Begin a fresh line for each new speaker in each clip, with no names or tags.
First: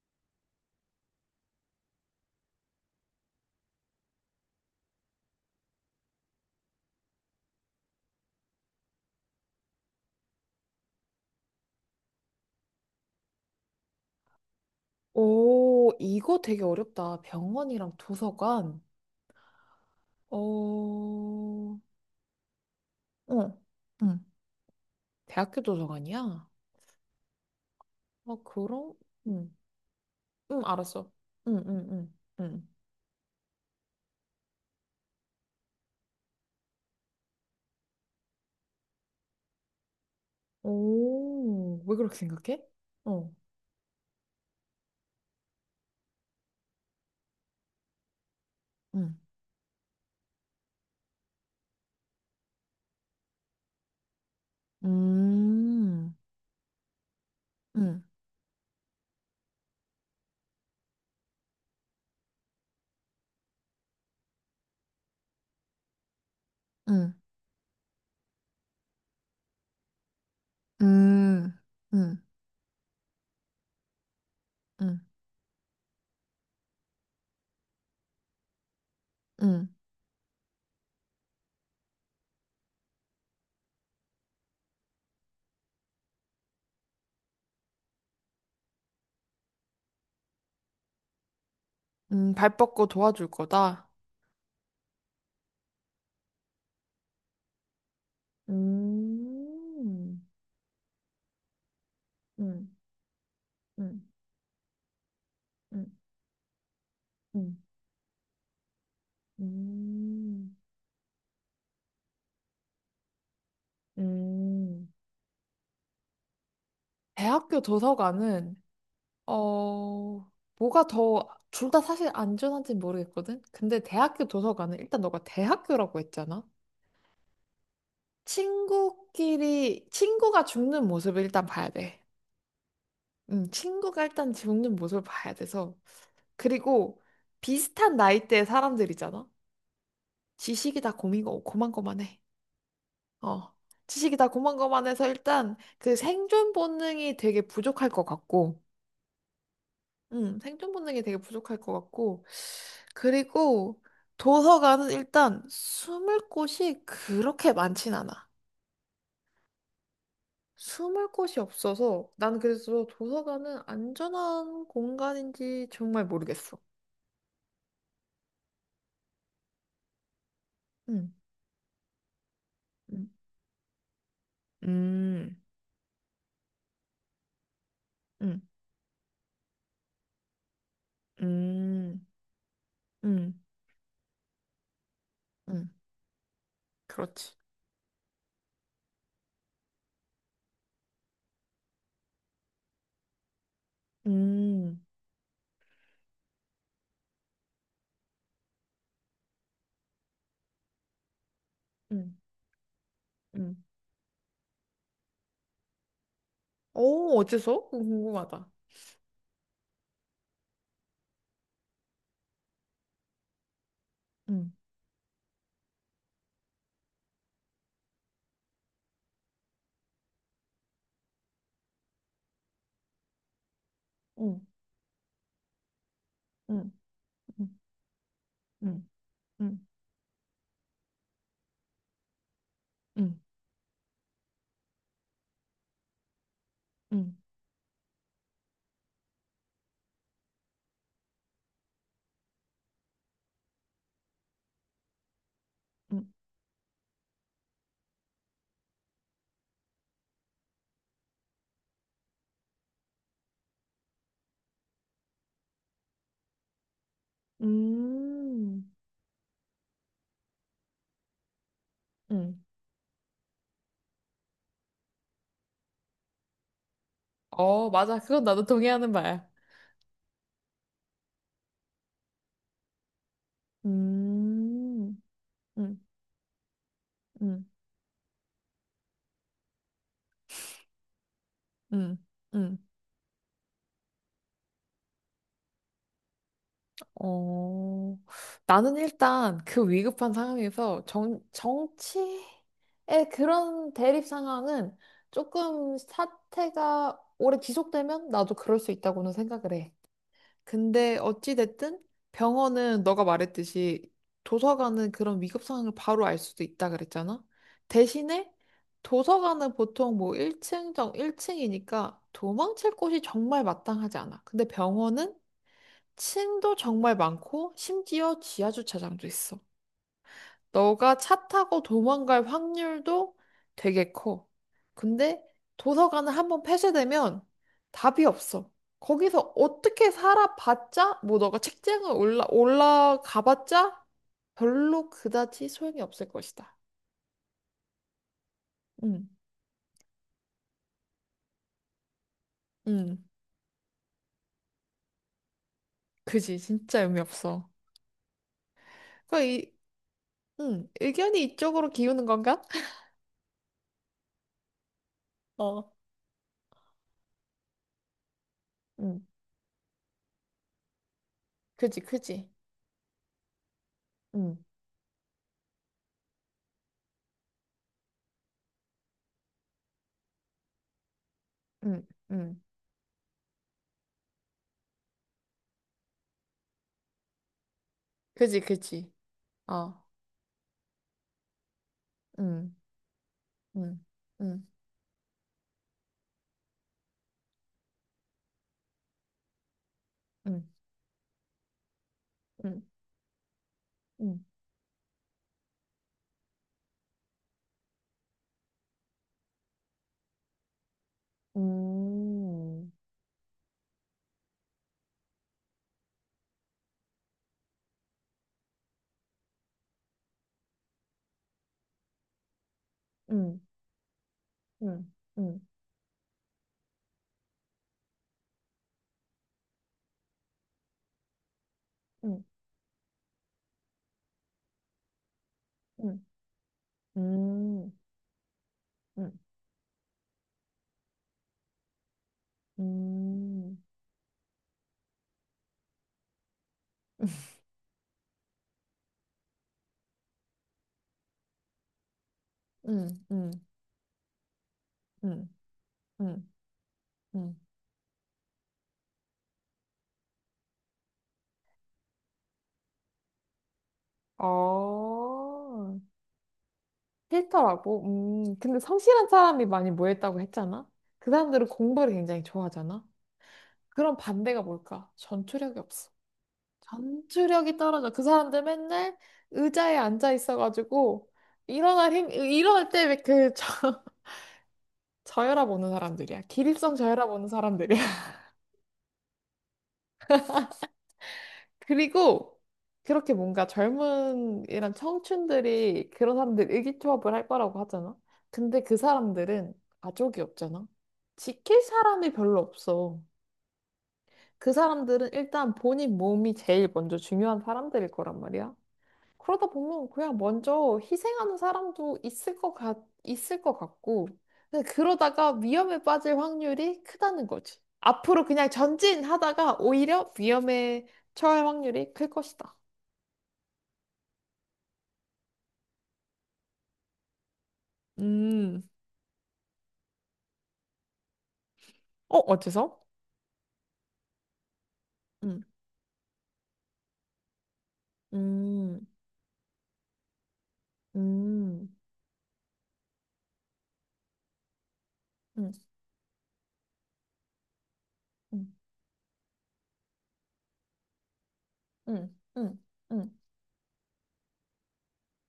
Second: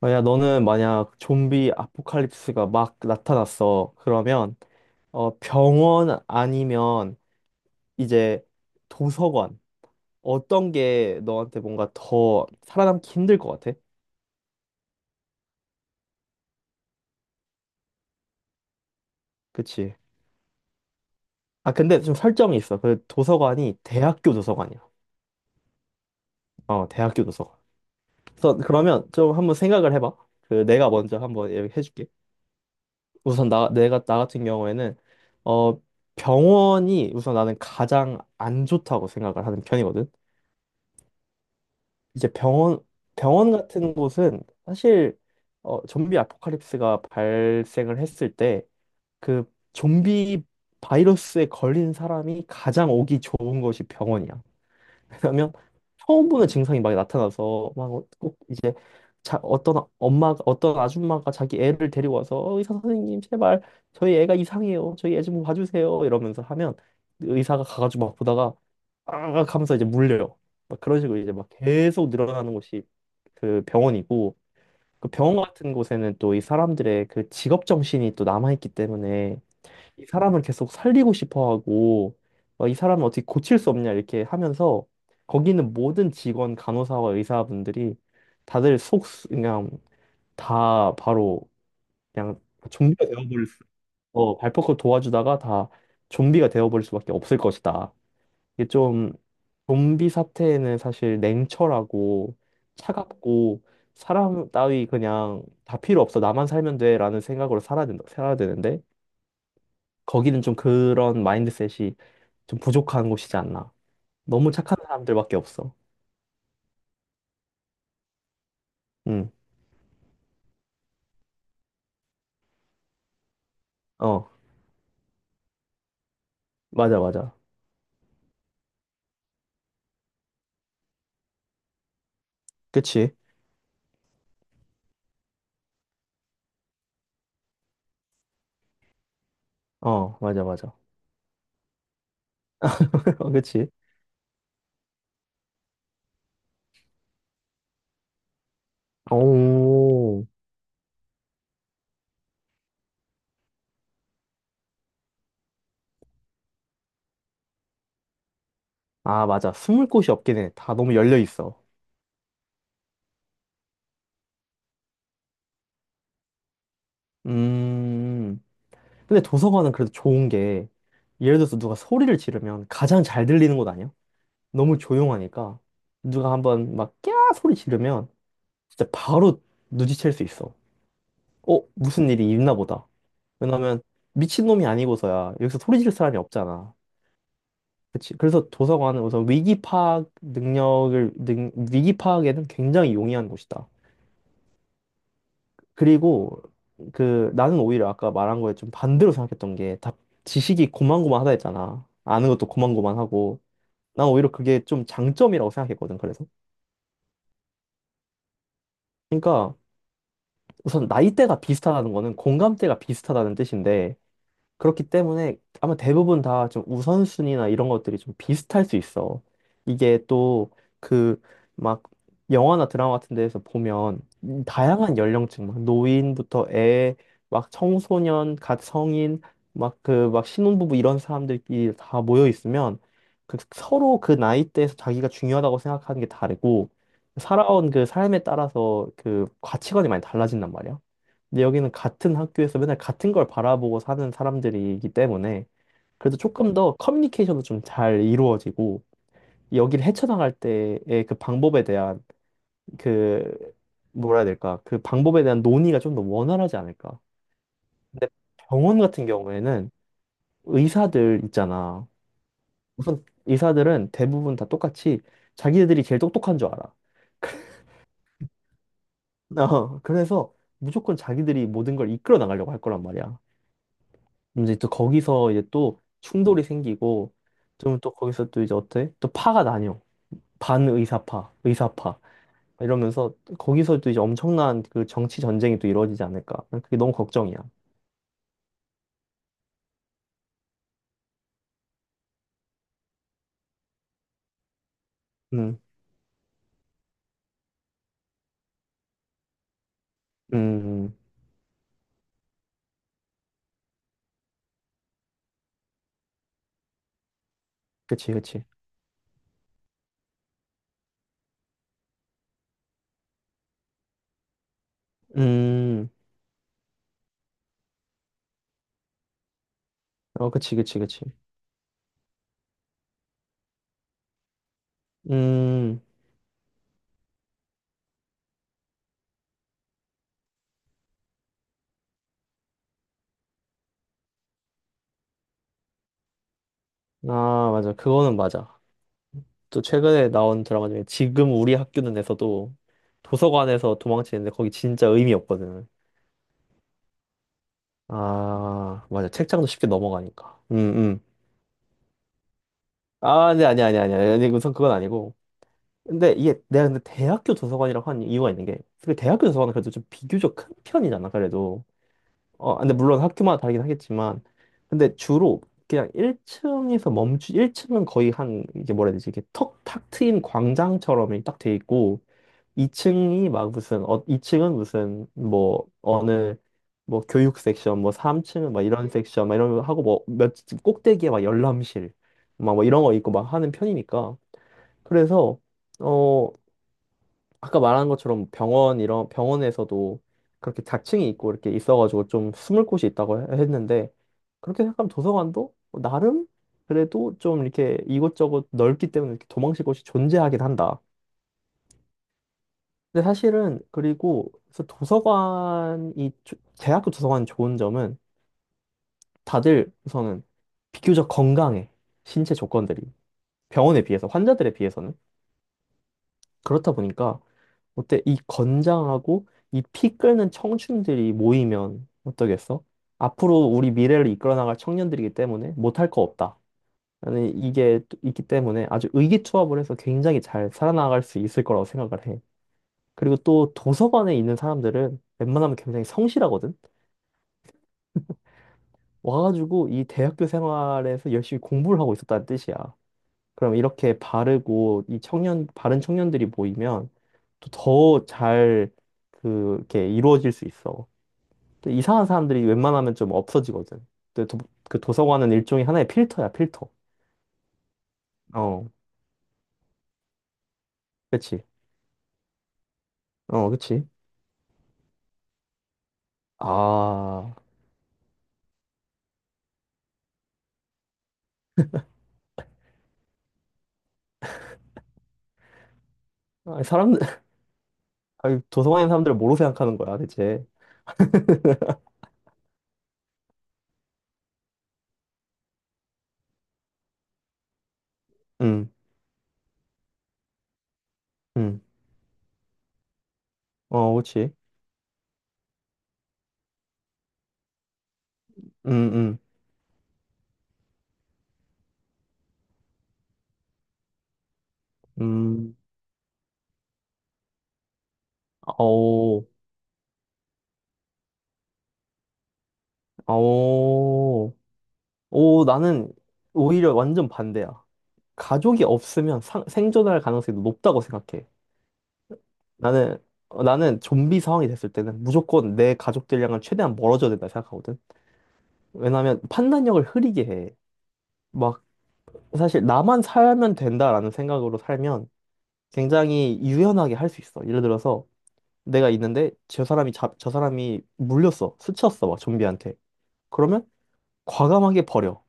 만약 좀비 아포칼립스가 막 나타났어. 그러면 병원 아니면 이제 도서관, 어떤 게 너한테 뭔가 더 살아남기 힘들 것 같아?
오, 이거 되게 어렵다. 병원이랑 도서관.
그치?
어,
아
어,
근데 좀 설정이 있어. 그 도서관이
응.
대학교 도서관이야.
대학교 도서관이야?
어 대학교 도서관.
어,
그래서
그럼?
그러면 좀
응,
한번 생각을 해봐.
응,
그 내가
알았어.
먼저 한번
응, 응,
얘기해줄게.
응, 응.
우선 나 같은 경우에는 어 병원이 우선 나는 가장 안 좋다고 생각을 하는 편이거든.
오, 왜 그렇게
이제
생각해?
병원,
어,
병원 같은 곳은 사실 좀비 아포칼립스가 발생을 했을 때
응.
그 좀비 바이러스에 걸린 사람이 가장 오기 좋은 곳이 병원이야. 그러면
음,
처음 보는 증상이 막 나타나서 막
응,
꼭 이제 자, 어떤 아줌마가 자기 애를 데리고 와서 "어, 의사 선생님 제발 저희 애가 이상해요 저희 애 좀 봐주세요" 이러면서 하면
응,
의사가 가가지고 막 보다가 아 하면서 이제 물려요. 막 그런 식으로 이제 막
음,
계속
응,
늘어나는 곳이 그 병원이고,
응,
그 병원 같은 곳에는 또 이 사람들의 그 직업 정신이 또 남아있기 때문에
응.
이 사람을 계속 살리고 싶어 하고, 어, 이 사람을 어떻게 고칠 수 없냐 이렇게 하면서 거기 있는 모든 직원 간호사와 의사분들이 다들 속 그냥 다 바로 그냥
발 뻗고
좀비가
도와줄
되어버릴 수
거다.
어, 발포크 도와주다가 다 좀비가 되어버릴 수밖에 없을 것이다. 이게 좀, 좀비
음,
사태에는 사실 냉철하고
응,
차갑고
응,
사람 따위 그냥 다
응,
필요 없어 나만 살면 돼라는
응.
생각으로 살아야 되는데 거기는 좀
음.
그런 마인드셋이 좀 부족한 곳이지 않나. 너무 착한
음,
사람들밖에 없어.
대학교 도서관은,
응,
어, 뭐가 더, 둘 다 사실 안전한지는 모르겠거든? 근데 대학교
어,
도서관은 일단 너가 대학교라고 했잖아?
맞아, 맞아.
친구끼리, 친구가 죽는 모습을 일단 봐야 돼.
그치?
친구가 일단 죽는 모습을 봐야 돼서. 그리고 비슷한 나이대의 사람들이잖아?
어, 맞아, 맞아.
지식이 다 고만고만해.
어,
어.
그치?
지식이 다 고만고만해서 일단 그 생존 본능이 되게 부족할 것 같고,
오,
생존 본능이 되게 부족할 것 같고. 그리고 도서관은 일단 숨을 곳이 그렇게 많진 않아.
아, 맞아. 숨을 곳이 없긴 해. 다 너무
숨을
열려
곳이
있어.
없어서 난 그래서 도서관은 안전한 공간인지 정말 모르겠어.
음, 근데 도서관은 그래도 좋은 게,
음,
예를 들어서 누가 소리를 지르면 가장
음,
잘 들리는 곳 아니야? 너무
음,
조용하니까. 누가 한번 막, 꺄! 소리 지르면
음,
진짜 바로 눈치챌 수 있어. 어,
음,
무슨 일이 있나 보다.
음,
왜냐면, 미친놈이 아니고서야 여기서
음.
소리 지를 사람이 없잖아.
그렇지.
그치. 그래서 도서관은 우선 위기 파악에는 굉장히 용이한 곳이다.
음,
그리고 그 나는 오히려 아까 말한 거에 좀 반대로 생각했던 게 다 지식이 고만고만하다 했잖아.
음,
아는 것도 고만고만하고.
음.
난 오히려 그게 좀 장점이라고 생각했거든, 그래서.
오, 어째서? 그거 궁금하다.
그러니까 우선 나이대가 비슷하다는 거는 공감대가 비슷하다는 뜻인데,
음,
그렇기 때문에 아마 대부분 다 좀 우선순위나 이런 것들이 좀 비슷할 수 있어. 이게 또 그 막 영화나 드라마 같은 데에서 보면
음,
다양한 연령층, 막 노인부터
음,
애, 막
음,
청소년, 갓
음,
성인,
음,
막 신혼부부 이런 사람들끼리 다 모여 있으면
음,
그 서로 그 나이대에서 자기가 중요하다고 생각하는 게 다르고
음,
살아온 그 삶에 따라서 그 가치관이 많이 달라진단 말이야. 근데 여기는 같은 학교에서 맨날 같은 걸 바라보고 사는 사람들이기 때문에
음.
그래도 조금 더 커뮤니케이션도 좀 잘 이루어지고 여기를 헤쳐나갈 때의 그 방법에 대한 그 뭐라 해야 될까? 그 방법에 대한 논의가 좀 더 원활하지 않을까? 근데
음,
병원 같은 경우에는 의사들 있잖아.
음.
우선 의사들은 대부분 다 똑같이 자기들이 제일 똑똑한 줄 알아.
어, 맞아. 그건 나도 동의하는 바야.
어, 그래서 무조건 자기들이 모든 걸 이끌어 나가려고 할 거란 말이야. 그럼 이제 또
음,
거기서 이제 또
음,
충돌이 생기고
음,
좀 또 거기서 또 이제 어때? 또 파가 나뉘어. 반의사파,
음,
의사파
음.
이러면서 거기서 또 이제 엄청난 그 정치 전쟁이 또 이루어지지 않을까. 난 그게 너무 걱정이야.
어, 나는 일단 그 위급한 상황에서 정치의 그런 대립 상황은
음,
조금 사태가 오래 지속되면 나도 그럴 수 있다고는 생각을 해.
음, 음.
근데 어찌됐든 병원은 너가 말했듯이 도서관은 그런 위급 상황을 바로 알 수도 있다 그랬잖아.
그치,
대신에
그치.
도서관은 보통 뭐 1층 정 1층이니까 도망칠 곳이 정말 마땅하지 않아. 근데 병원은
음,
층도 정말 많고 심지어 지하 주차장도 있어.
어, 그치, 그치,
너가
그치.
차 타고 도망갈 확률도 되게 커. 근데
음,
도서관을 한번 폐쇄되면 답이 없어. 거기서 어떻게 살아봤자, 뭐 너가 책장을 올라가봤자 별로 그다지 소용이 없을 것이다.
아, 맞아. 그거는 맞아.
응,
또 최근에 나온 드라마 중에 지금 우리 학교는에서도
응,
도서관에서 도망치는데 거기 진짜 의미 없거든.
그지. 진짜 의미 없어.
아, 맞아.
그,
책장도
이,
쉽게 넘어가니까.
응, 의견이 이쪽으로 기우는 건가?
아, 네, 아니 아니 아니 아니 아니, 우선 그건 아니고.
어,
근데 이게 내가 근데 대학교 도서관이라고 한 이유가 있는 게, 그
응,
대학교 도서관은 그래도 좀 비교적 큰 편이잖아, 그래도.
그지, 그지.
어, 근데 물론 학교마다 다르긴 하겠지만,
응,
근데 주로 그냥 1층은 거의 한 이게 뭐라 해야 되지, 이게 턱 탁 트인 광장처럼 딱 돼
응,
있고,
응,
2층이 막 무슨 어, 2층은 무슨 뭐 어느 뭐 교육 섹션, 뭐
그지,
3층은 막 이런
그지.
섹션 막 이런 거
어,
하고 뭐몇 꼭대기에 막 열람실
응,
막 뭐 이런 거 있고 막 하는
응,
편이니까,
응.
그래서 어 아까 말한 것처럼 병원 이런 병원에서도
응.
그렇게 자층이 있고 이렇게 있어가지고 좀
응,
숨을 곳이 있다고 했는데,
응,
그렇게 생각하면 도서관도 나름 그래도 좀 이렇게 이곳저곳 넓기 때문에 이렇게 도망칠 곳이 존재하긴 한다.
음,
근데 사실은 그리고 그래서 도서관이 대학교 도서관 좋은 점은 다들 우선은 비교적 건강해. 신체 조건들이
응,
병원에 비해서 환자들에
응,
비해서는,
응,
그렇다 보니까 어때 이 건장하고 이 피 끓는 청춘들이 모이면
응,
어떠겠어? 앞으로 우리 미래를 이끌어 나갈 청년들이기 때문에 못할 거
응,
없다. 나는
음,
이게 또 있기 때문에 아주
응,
의기투합을 해서 굉장히 잘 살아나갈 수 있을 거라고 생각을 해. 그리고 또
음,
도서관에 있는 사람들은 웬만하면 굉장히 성실하거든. 와가지고 이 대학교 생활에서 열심히 공부를 하고 있었다는 뜻이야.
응, 응,
그럼 이렇게 바르고
응,
바른 청년들이
응,
모이면
응.
또 더 잘 그렇게 이루어질 수 있어. 또 이상한 사람들이 웬만하면 좀 없어지거든. 또 도, 그 도서관은 일종의
어,
하나의 필터야, 필터.
싫라고 근데
어,
성실한 사람이 많이 모였다고 했잖아? 그
그치.
사람들은 공부를 굉장히 좋아하잖아?
어, 그치.
그럼 반대가 뭘까? 전투력이 없어.
아,
전투력이 떨어져. 그 사람들 맨날 의자에 앉아 있어가지고, 일어날 힘, 일어날 때 왜그 저혈압 오는 사람들이야.
아니,
기립성
사람들,
저혈압 오는 사람들이야.
아니, 도서관에 있는 사람들을 뭐로 생각하는 거야, 대체?
그리고 그렇게 뭔가 젊은 이런 청춘들이 그런 사람들 의기투합을 할 거라고 하잖아. 근데
응,
그 사람들은 가족이 없잖아.
응.
지킬 사람이 별로 없어.
어, 그치.
그 사람들은 일단 본인 몸이 제일 먼저 중요한 사람들일 거란 말이야.
음, 음,
그러다 보면 그냥 먼저 희생하는 사람도 있을 것 같, 있을 것 같고, 근데 그러다가
음,
위험에 빠질 확률이 크다는 거지. 앞으로 그냥
오,
전진하다가 오히려 위험에 처할 확률이 클 것이다.
오, 오, 나는 오히려 완전 반대야. 가족이
음,
없으면 생존할 가능성이 높다고 생각해.
어, 어째서?
나는, 어, 나는 좀비 상황이 됐을 때는
음,
무조건 내 가족들이랑은 최대한 멀어져야 된다 생각하거든.
음,
왜냐면 판단력을 흐리게 해. 막,
음,
사실 나만 살면 된다라는 생각으로 살면
음,
굉장히 유연하게 할 수 있어. 예를 들어서
음,
내가 있는데 저 사람이 물렸어. 스쳤어.
음,
막
음,
좀비한테.
음,
그러면 과감하게 버려.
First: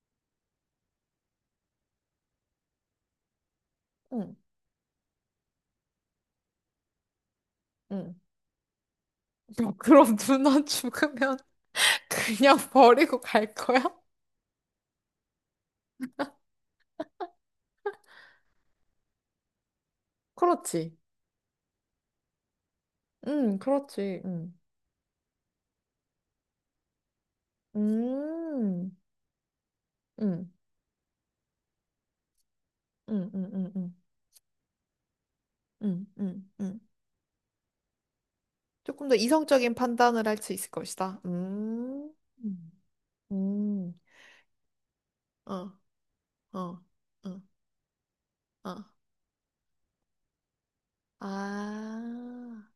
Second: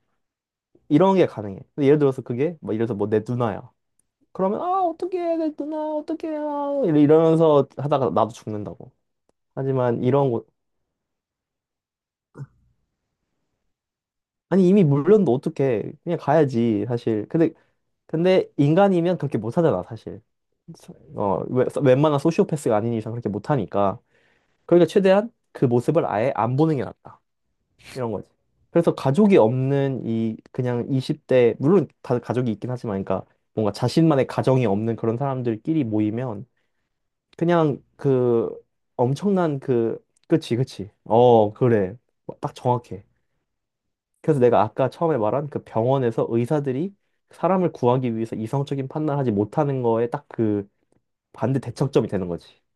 이런 게 가능해. 근데 예를 들어서 뭐 내 누나야.
음.
그러면 아 어떡해 내 누나 어떡해 아, 이러면서 하다가
음.
나도 죽는다고. 하지만
그럼
이런 거
누나 죽으면 그냥 버리고 갈 거야?
아니 이미 물렸는데 어떡해 그냥 가야지 사실. 근데 인간이면 그렇게 못 하잖아 사실.
그렇지.
어 웬만한 소시오패스가 아닌 이상 그렇게 못 하니까.
그렇지. 음.
그러니까 최대한 그 모습을 아예 안 보는 게 낫다 이런 거지. 그래서
음.
가족이 없는 이
음,
그냥 20대, 물론 다 가족이 있긴 하지만, 그러니까
음, 음, 음,
뭔가
음,
자신만의 가정이 없는 그런 사람들끼리
음,
모이면
음, 음.
그냥 그
조금 더
엄청난
이성적인
그
판단을 할 수
그치
있을
그치
것이다.
어 그래 딱
음.
정확해.
음,
그래서 내가 아까 처음에 말한 그
어,
병원에서
어,
의사들이
어,
사람을 구하기 위해서
어.
이성적인 판단하지 못하는 거에 딱 그 반대 대척점이 되는 거지.
아.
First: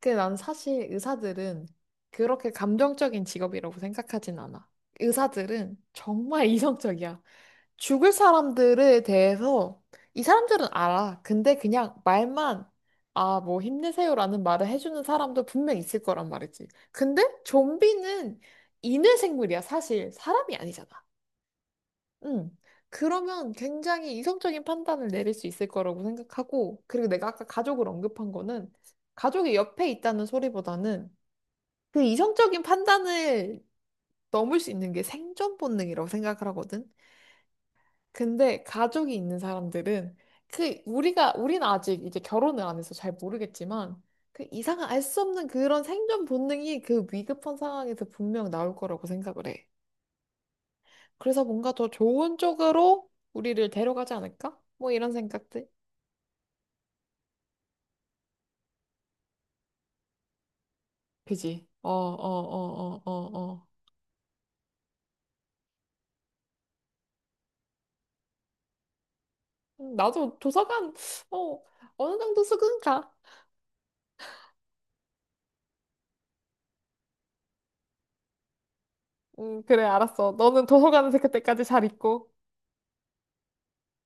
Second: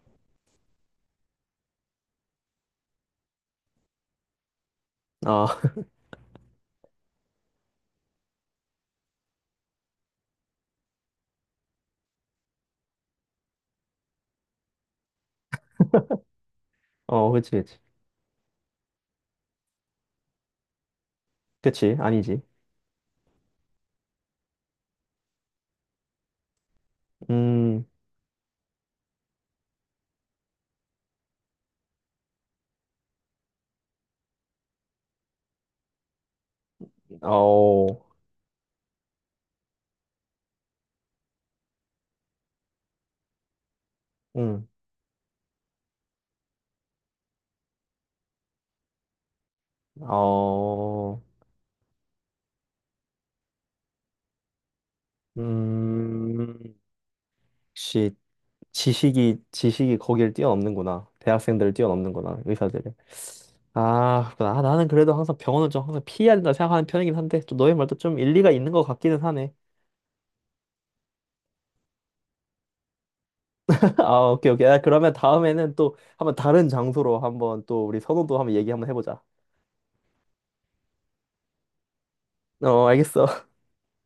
근데 난 사실 의사들은 그렇게 감정적인 직업이라고 생각하진 않아. 의사들은
아어
정말 이성적이야. 죽을 사람들에 대해서 이 사람들은 알아. 근데 그냥 말만 아, 뭐 힘내세요라는 말을 해주는 사람도 분명 있을 거란 말이지. 근데
그치 그치
좀비는 인외 생물이야, 사실. 사람이 아니잖아.
그치 아니지
응. 그러면 굉장히 이성적인 판단을 내릴 수 있을 거라고 생각하고, 그리고 내가 아까 가족을 언급한 거는 가족이 옆에 있다는 소리보다는 그 이성적인 판단을 넘을 수 있는 게 생존 본능이라고 생각을 하거든.
음어음어음
근데 가족이 있는 사람들은 그 우리가 우리는 아직 이제 결혼을 안 해서 잘 모르겠지만 그 이상한 알 수 없는 그런 생존 본능이 그 위급한 상황에서 분명 나올 거라고 생각을 해. 그래서 뭔가 더 좋은 쪽으로 우리를 데려가지 않을까? 뭐 이런 생각들.
시 지식이 거기를 뛰어넘는구나.
그지?
대학생들을
어, 어,
뛰어넘는구나 의사들이.
어, 어, 어, 어.
아, 나는 그래도 항상 병원을 좀 항상 피해야 된다 생각하는 편이긴 한데, 좀 너의 말도 좀 일리가 있는 것 같기는 하네.
나도 도서관 어 어느 정도 수긍가.
아, 오케이, 오케이. 아, 그러면 다음에는 또 한번 다른 장소로 한번 또 우리 선호도 한번 얘기 한번 해보자.
그래, 알았어. 너는 도서관에서 그때까지 잘 있고.
어, 알겠어.